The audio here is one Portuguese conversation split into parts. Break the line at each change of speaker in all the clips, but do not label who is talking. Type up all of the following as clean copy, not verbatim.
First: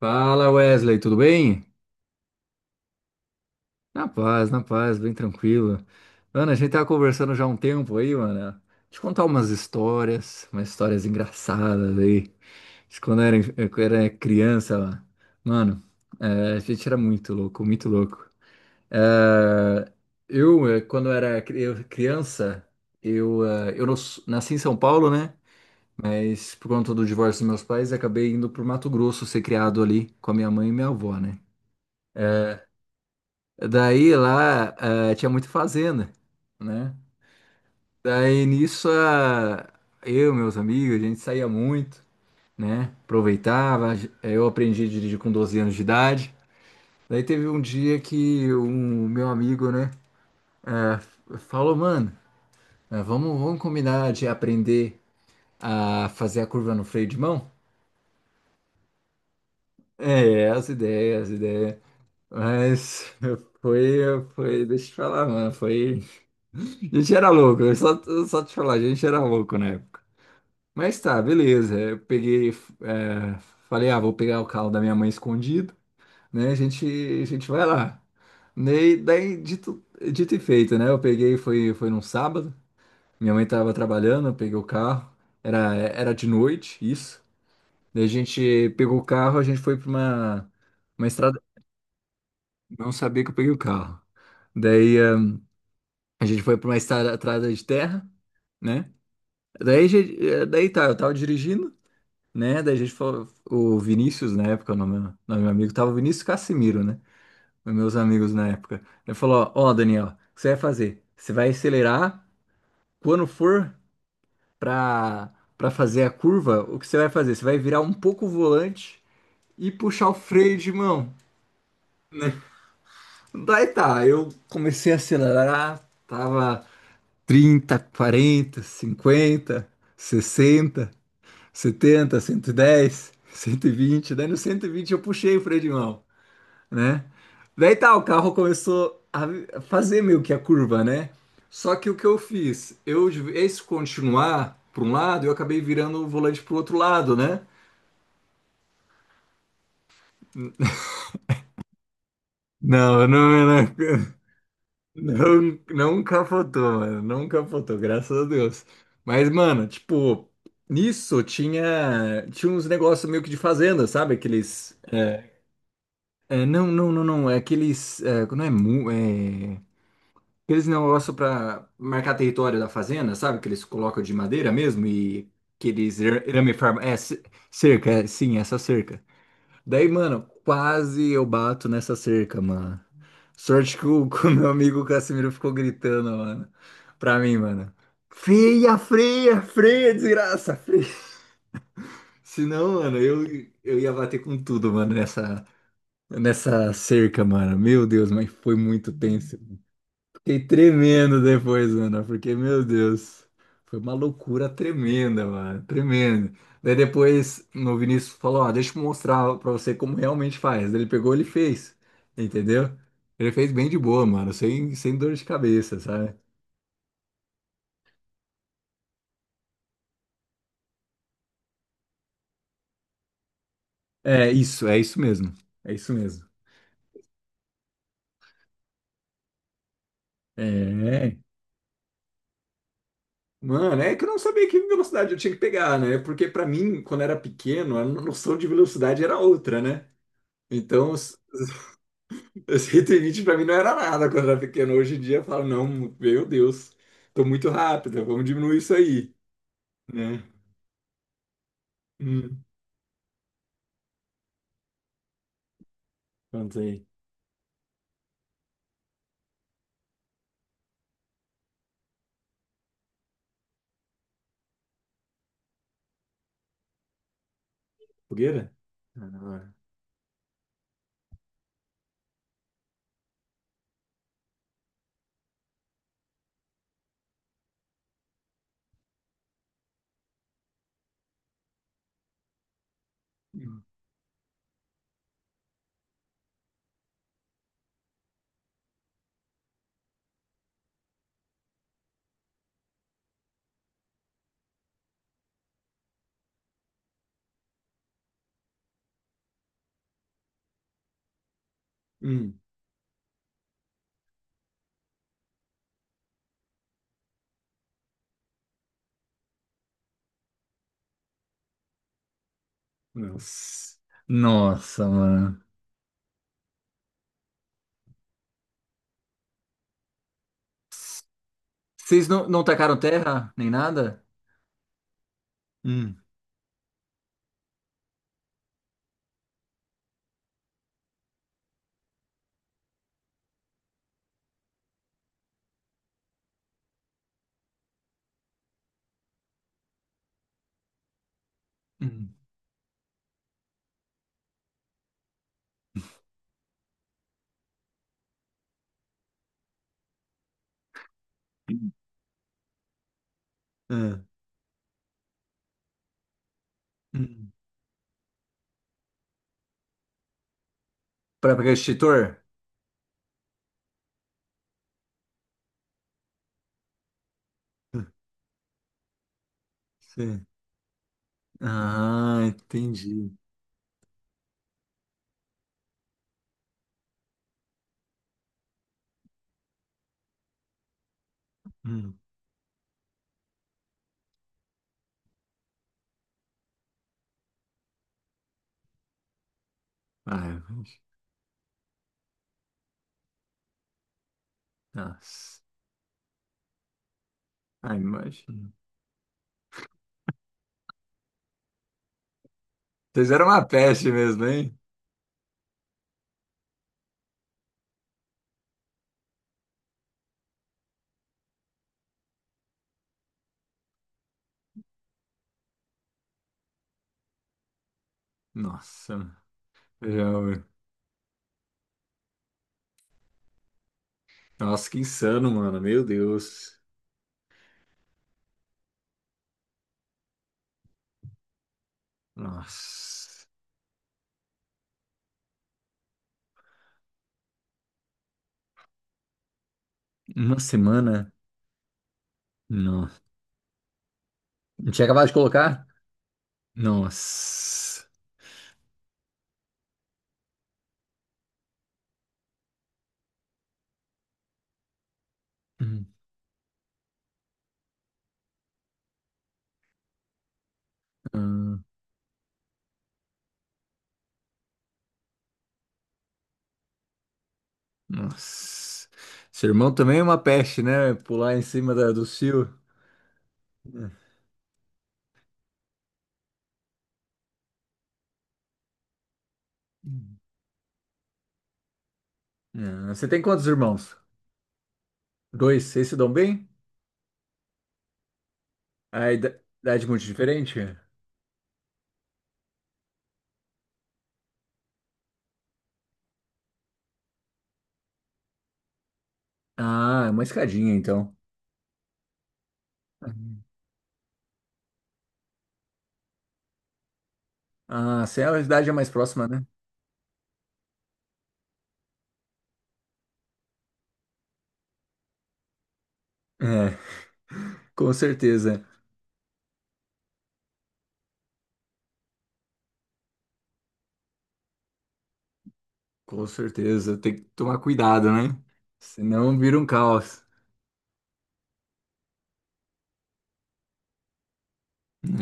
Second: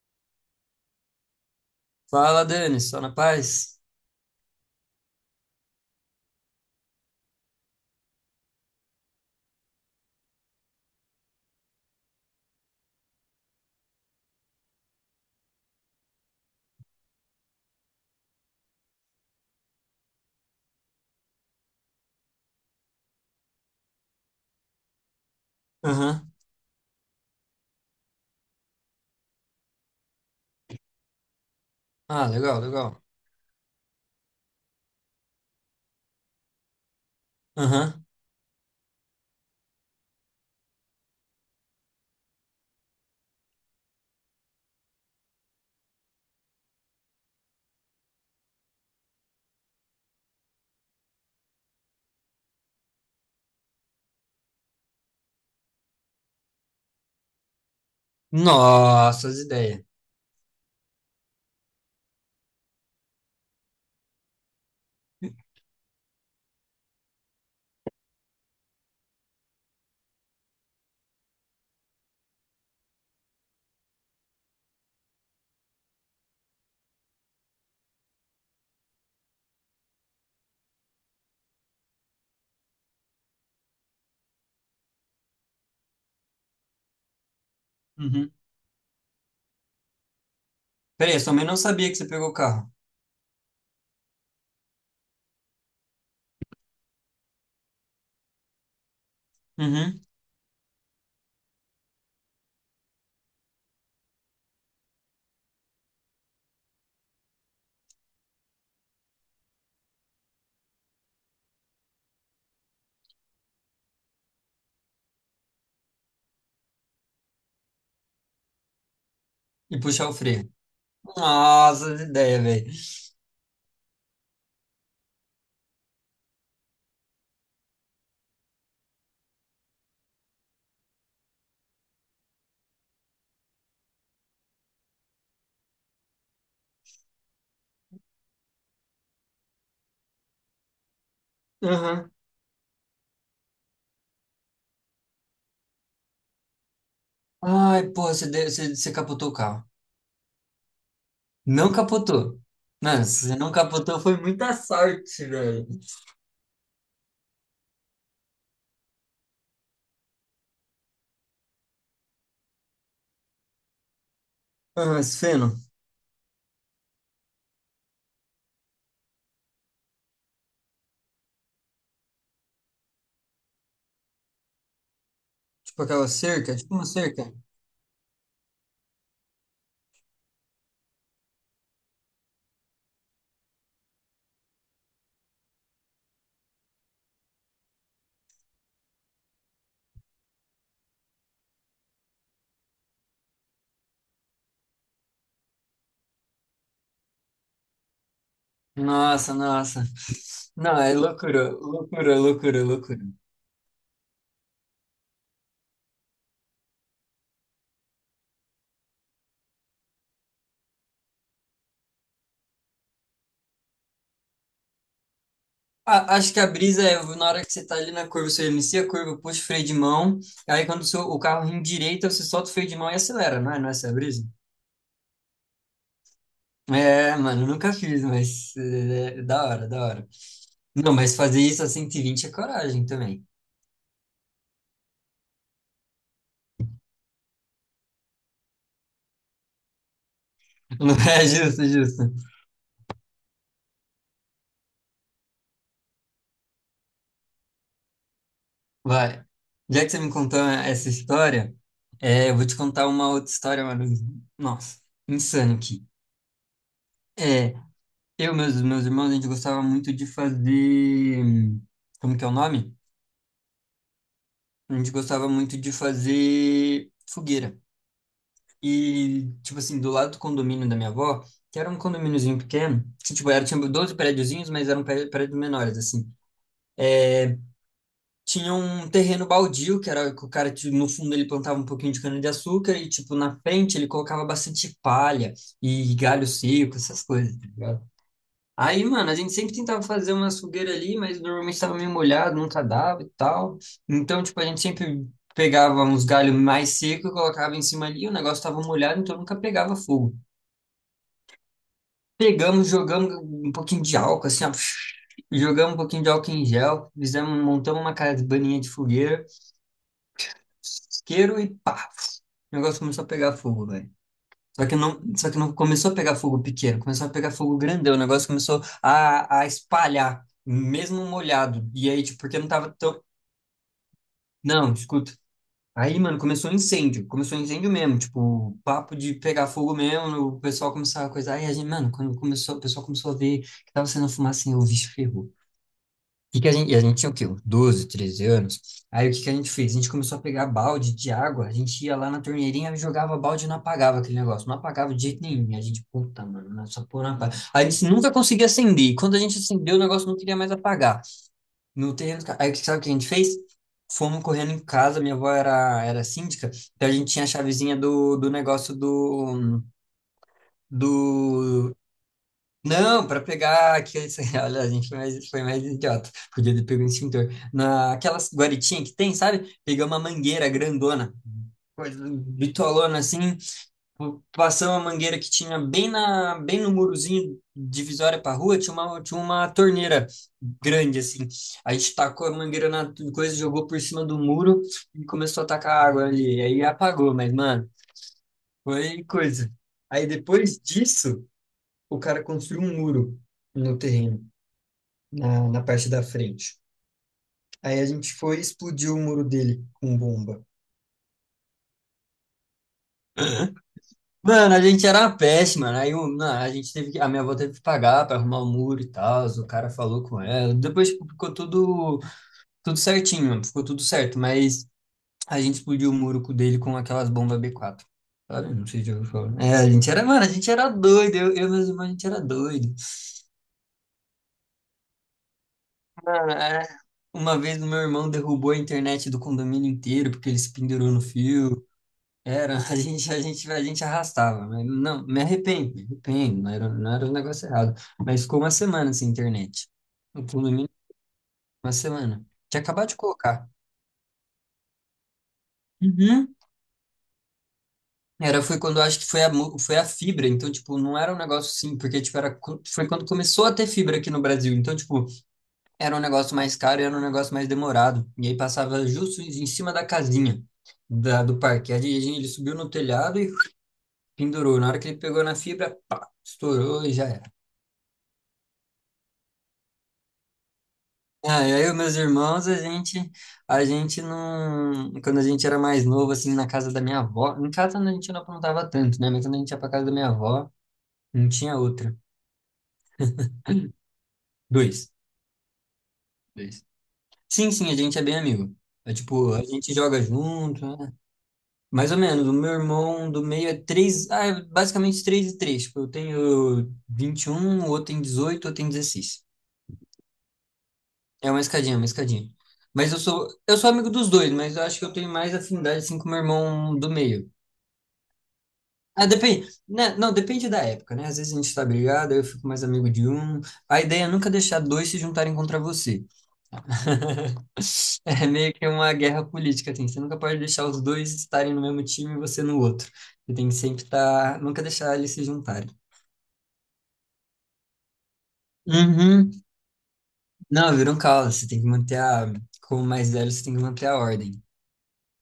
Fala Wesley, tudo bem?
Fala, Dani, só na paz?
Na paz, bem tranquilo. Mano, a gente tava conversando já há um tempo aí, mano. Te contar umas histórias engraçadas aí. De quando eu era criança, mano. Mano, é, a gente era muito louco, muito louco. É, quando era criança, eu nasci em São Paulo, né?
Aham.
Mas por conta do divórcio dos meus pais, acabei indo pro Mato Grosso ser criado ali com a minha mãe e minha avó, né?
Ah, legal, legal.
Daí lá tinha muito fazenda, né?
Aham.
Daí nisso meus amigos, a gente saía muito, né? Aproveitava. Eu aprendi a dirigir com 12 anos de idade. Daí teve um dia que um meu amigo, né, falou, mano, vamos combinar de aprender a fazer a curva no freio de mão?
Nossa, as ideias.
É, as ideias, as ideias. Mas foi, deixa eu te falar, mano, foi. A gente era louco, eu só te falar, a gente era louco na época. Mas tá, beleza. Eu peguei, é, falei, ah, vou pegar o carro da minha mãe escondido, né? A gente vai lá. Daí, daí dito, dito e feito, né? Eu peguei, foi num sábado, minha mãe tava trabalhando, eu peguei o carro, era de noite, isso. Daí a
Uhum.
gente pegou o carro, a gente foi pra uma
Peraí, eu
estrada.
também não sabia que você pegou o carro.
Não sabia que eu peguei o carro. Daí a gente foi pra uma estrada de terra, né? Daí,
Uhum.
daí tá, eu tava dirigindo, né? Daí a gente falou, o Vinícius, na época, o nome do meu amigo, tava o Vinícius Cassimiro, né? Os meus amigos na época. Ele falou: Ó, ó, Daniel, o que você vai fazer? Você vai acelerar quando for pra, pra fazer a curva, o que você vai fazer? Você vai virar um pouco o volante e
E
puxar
puxar o
o
freio.
freio de mão,
Nossa, as
né?
ideias, velho.
Daí tá, eu comecei a acelerar, tava 30, 40, 50, 60, 70, 110, 120. Daí no 120 eu puxei o freio de mão, né? Daí tá, o carro começou a fazer meio que a curva, né? Só que o que
Aham.
eu fiz? De vez continuar para um lado, eu acabei virando o volante pro outro lado, né?
Ai, porra, você capotou o carro. Não capotou. Mano,
Não,
se você
não,
não
não,
capotou, foi muita sorte,
não,
velho.
não capotou, mano. Não capotou, graças a Deus. Mas, mano, tipo, nisso tinha uns negócios meio que de fazenda, sabe? Aqueles.
Ah, mas feno.
É, não, não, não, não. É aqueles. É, não é, é. Aqueles negócio para marcar território da fazenda, sabe? Que eles colocam de madeira mesmo e
Tipo
aqueles
aquela
irame
cerca, tipo
farm.
uma
É, ce-
cerca.
cerca, é, sim, essa cerca. Daí, mano, quase eu bato nessa cerca, mano. Sorte que o meu amigo Casimiro ficou gritando, mano. Pra mim, mano. Freia, freia, freia, desgraça, freia. Senão, mano, eu ia bater com tudo, mano, nessa cerca, mano. Meu Deus, mas foi muito
Nossa,
tenso.
nossa.
Fiquei
Não, é
tremendo
loucura,
depois, mano,
loucura,
porque, meu
loucura, loucura.
Deus, foi uma loucura tremenda, mano, tremendo. Daí depois, no Vinícius falou, ó, deixa eu mostrar pra você como realmente faz. Daí ele pegou, ele fez, entendeu? Ele fez bem de boa, mano, sem dor de cabeça, sabe?
Acho que a brisa é na hora que você tá ali na curva, você inicia a curva, puxa o freio de mão, aí quando o carro endireita, você solta o freio de mão e acelera, não é? Não é essa a brisa?
É isso mesmo, é isso mesmo.
É, mano, eu nunca fiz, mas é da hora, da hora. Não, mas
É,
fazer isso a 120 é coragem também.
mano, é que eu não sabia que velocidade eu tinha que pegar, né? Porque pra mim, quando era pequeno, a noção de velocidade era outra, né? Então,
Não
os-
é justo, justo.
os 120 para mim não era nada quando era pequeno. Hoje em dia eu falo, não, meu Deus, tô muito rápido, vamos diminuir isso aí,
Vai. Já que você me
né?
contou essa história, eu
Hum.
vou te contar uma outra história, mano. Nossa, insano aqui.
Quanto aí?
É, eu e meus irmãos, a gente gostava muito de fazer. Como que é o nome? A gente gostava muito de fazer fogueira.
Fogueira? Ah,
E,
não.
tipo assim, do lado do condomínio da minha avó, que era um condomíniozinho pequeno, que, tipo, tinha 12 prédiozinhos, mas eram prédios menores, assim. Tinha um terreno baldio, que era que o cara, tipo, no fundo, ele plantava um pouquinho de cana-de-açúcar e, tipo, na
Hum.
frente ele colocava bastante palha e galho seco, essas coisas, tá ligado? Aí, mano, a gente sempre tentava fazer uma fogueira ali, mas normalmente estava meio molhado, nunca dava e tal. Então, tipo, a gente sempre pegava uns galhos mais secos, colocava em cima ali, o negócio estava molhado, então nunca pegava fogo.
Hum.
Pegamos, jogamos um pouquinho de álcool, assim, ó, jogamos um pouquinho de álcool em gel, fizemos, montamos uma cabaninha de fogueira, isqueiro e pá, o negócio começou a pegar fogo,
Nossa.
velho.
Nossa,
Só que
mano.
não começou a pegar fogo pequeno, começou a pegar fogo grandão. O negócio começou a espalhar, mesmo molhado. E aí,
Vocês
tipo,
não,
porque
não
não tava
tacaram
tão.
terra nem nada?
Não, escuta. Aí,
Hum.
mano, começou um incêndio. Começou um incêndio mesmo. Tipo, papo de pegar fogo mesmo. O pessoal começou a coisa. Aí a gente, mano, quando começou, o pessoal começou a ver que tava sendo fumaça, assim, o bicho ferrou que a gente, e a gente tinha o quê? Uns 12, 13 anos. Aí o que que a gente fez? A gente começou a pegar balde de água, a gente ia lá
Hum.
na torneirinha, jogava balde e não apagava aquele negócio. Não apagava de jeito nenhum. E a gente, puta, mano, não, essa porra não apaga. A gente nunca conseguia acender. E quando a gente acendeu, o negócio não queria mais apagar. No terreno, sabe o que a gente fez?
Ah.
Fomos correndo em casa, minha avó era síndica, então a gente tinha a
Hum.
chavezinha do negócio
Pra pegar
do,
extintor?
não, para pegar aqueles. Olha, a gente foi mais idiota. Podia ter pego um extintor. Naquelas guaritinhas que tem, sabe? Pegamos uma
Sim.
mangueira grandona, coisa
Ah,
bitolona
entendi.
assim. Passamos a mangueira que tinha bem, na, bem no murozinho divisória para rua, tinha uma torneira grande assim. A gente
Hum.
tacou a mangueira na coisa, jogou por cima do muro e começou a tacar água ali. Aí apagou, mas, mano, foi coisa. Aí
Ai,
depois disso, o cara construiu um muro no terreno
nossa.
na parte da frente.
Ai,
Aí a gente foi e
imagina.
explodiu o muro dele com bomba.
Vocês eram uma peste mesmo,
Mano,
hein?
a gente era uma peste, mano. Não, a minha avó teve que pagar pra arrumar o muro e tal. O cara falou com ela. Depois tipo, ficou tudo certinho, mano. Ficou tudo certo, mas a gente explodiu o muro dele com aquelas bombas B4. Sabe? Não sei se
Nossa,
eu falo. É, a gente era, mano, a
já-
gente era doido. Eu e meus irmãos, a gente era doido.
nossa, que insano, mano. Meu
Mano,
Deus.
é. Uma vez o meu irmão derrubou a internet do condomínio inteiro porque ele se pendurou no fio. Era, a gente, a
Nossa.
gente, a gente arrastava, mas não, me arrependo, não era um negócio errado. Mas ficou uma semana sem internet. No
Uma
condomínio,
semana?
uma semana. Tinha
Não.
acabado de colocar.
Não tinha acabado de colocar?
Uhum.
Nossa.
Era, foi quando eu acho que foi a fibra, então, tipo, não era um negócio assim, porque, tipo, foi quando começou a ter fibra aqui no Brasil. Então, tipo, era um negócio mais caro e era um negócio mais demorado. E aí passava justo em cima da casinha do
Hum.
parque. Ele subiu no telhado e pendurou. Na hora que ele pegou na fibra, pá, estourou e já era.
Nossa. Seu irmão também é uma peste, né? Pular em
Ah, eu e
cima
meus
do cio.
irmãos, a gente não, quando a gente era mais novo, assim, na casa da minha avó, em casa a gente não aprontava tanto, né? Mas quando a gente ia pra casa da minha
Hum.
avó, não tinha outra.
Ah, você tem quantos irmãos?
Dois,
Dois. Vocês se dão bem?
dois. Sim, sim, a gente é bem amigo. É
A
tipo,
ida-
a gente
idade muito
joga
diferente?
junto, né? Mais ou menos, o meu irmão do meio é basicamente três e três. Tipo, eu tenho 21, o outro tem 18, o outro tem 16.
Ah, é uma escadinha, então.
É uma escadinha, uma escadinha. Mas eu sou amigo dos dois, mas eu acho que eu tenho mais afinidade, assim, com o meu irmão do meio.
Ah, assim a idade é mais
Ah,
próxima, né?
depende, né, não, depende da época, né? Às vezes a gente tá brigado, aí eu fico mais amigo de um. A ideia é nunca deixar dois se juntarem contra você.
É, com
É meio
certeza.
que uma guerra política, assim. Você nunca pode deixar os dois estarem no mesmo time e você no outro. Você tem que sempre estar, nunca deixar eles se juntarem.
Com certeza, tem que tomar cuidado, né?
Uhum.
Senão vira um caos.
Não, virou um caos. Você tem que manter a, como mais velho, você tem que manter a ordem.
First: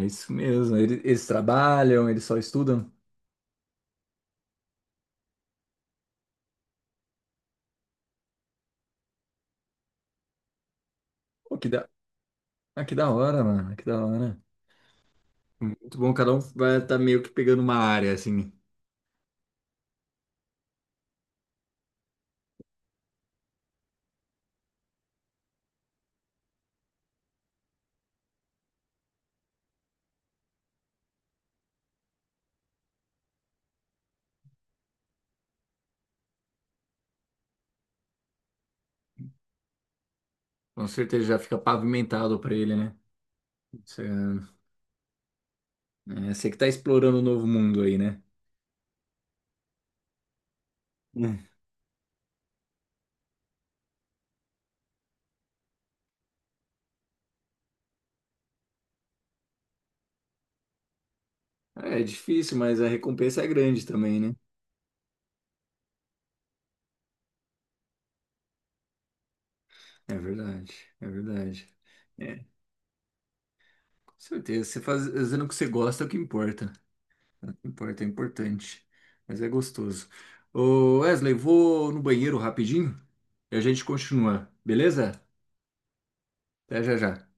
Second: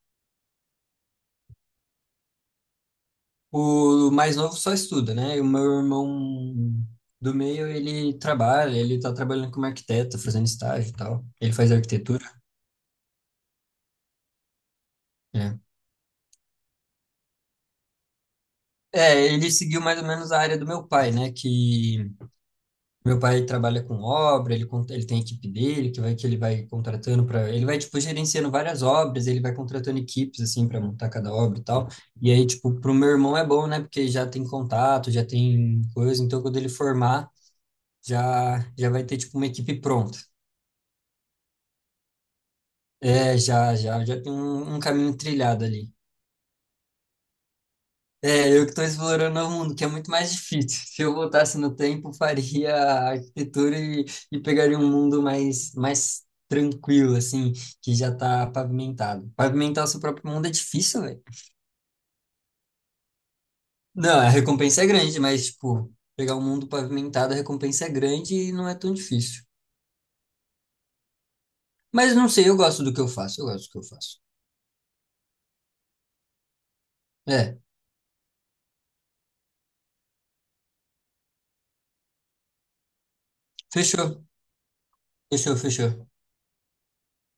É isso mesmo. Eles trabalham, eles só estudam?
O mais novo só estuda, né? E o meu irmão do meio, ele trabalha, ele tá trabalhando como arquiteto, fazendo estágio e tal. Ele
Pô,
faz arquitetura.
que da hora, mano. Que da hora.
É.
Muito bom, cada um vai estar meio que pegando uma área, assim.
É, ele seguiu mais ou menos a área do meu pai, né? Que meu pai trabalha com obra, ele tem a equipe dele, que vai que ele vai contratando para, ele vai tipo gerenciando várias obras, ele vai contratando equipes assim para montar cada obra e tal. E aí tipo pro meu irmão é bom, né? Porque já tem contato, já tem coisa, então quando ele formar, já já vai ter tipo uma equipe pronta.
Com certeza já fica pavimentado pra ele, né?
É, já
Você,
já
é,
já tem um caminho trilhado ali.
você que tá explorando o novo mundo aí, né?
É, eu que estou explorando o mundo, que é muito mais difícil. Se eu
Né.
voltasse no tempo, faria a arquitetura e pegaria um mundo mais, mais tranquilo, assim, que já está pavimentado. Pavimentar o seu próprio mundo é difícil, velho.
É, é difícil, mas a recompensa é grande também,
Não, a
né?
recompensa é grande, mas, tipo, pegar um mundo pavimentado, a recompensa é grande e não é tão difícil.
É verdade, é verdade.
Mas não
É,
sei, eu gosto do que eu faço, eu gosto do que eu
com
faço.
certeza. Você fazendo o que você gosta é o que importa.
É,
É importante, mas é gostoso. Ô Wesley, vou no banheiro rapidinho e a gente
fechou,
continua, beleza?
fechou, fechou.
Até já já.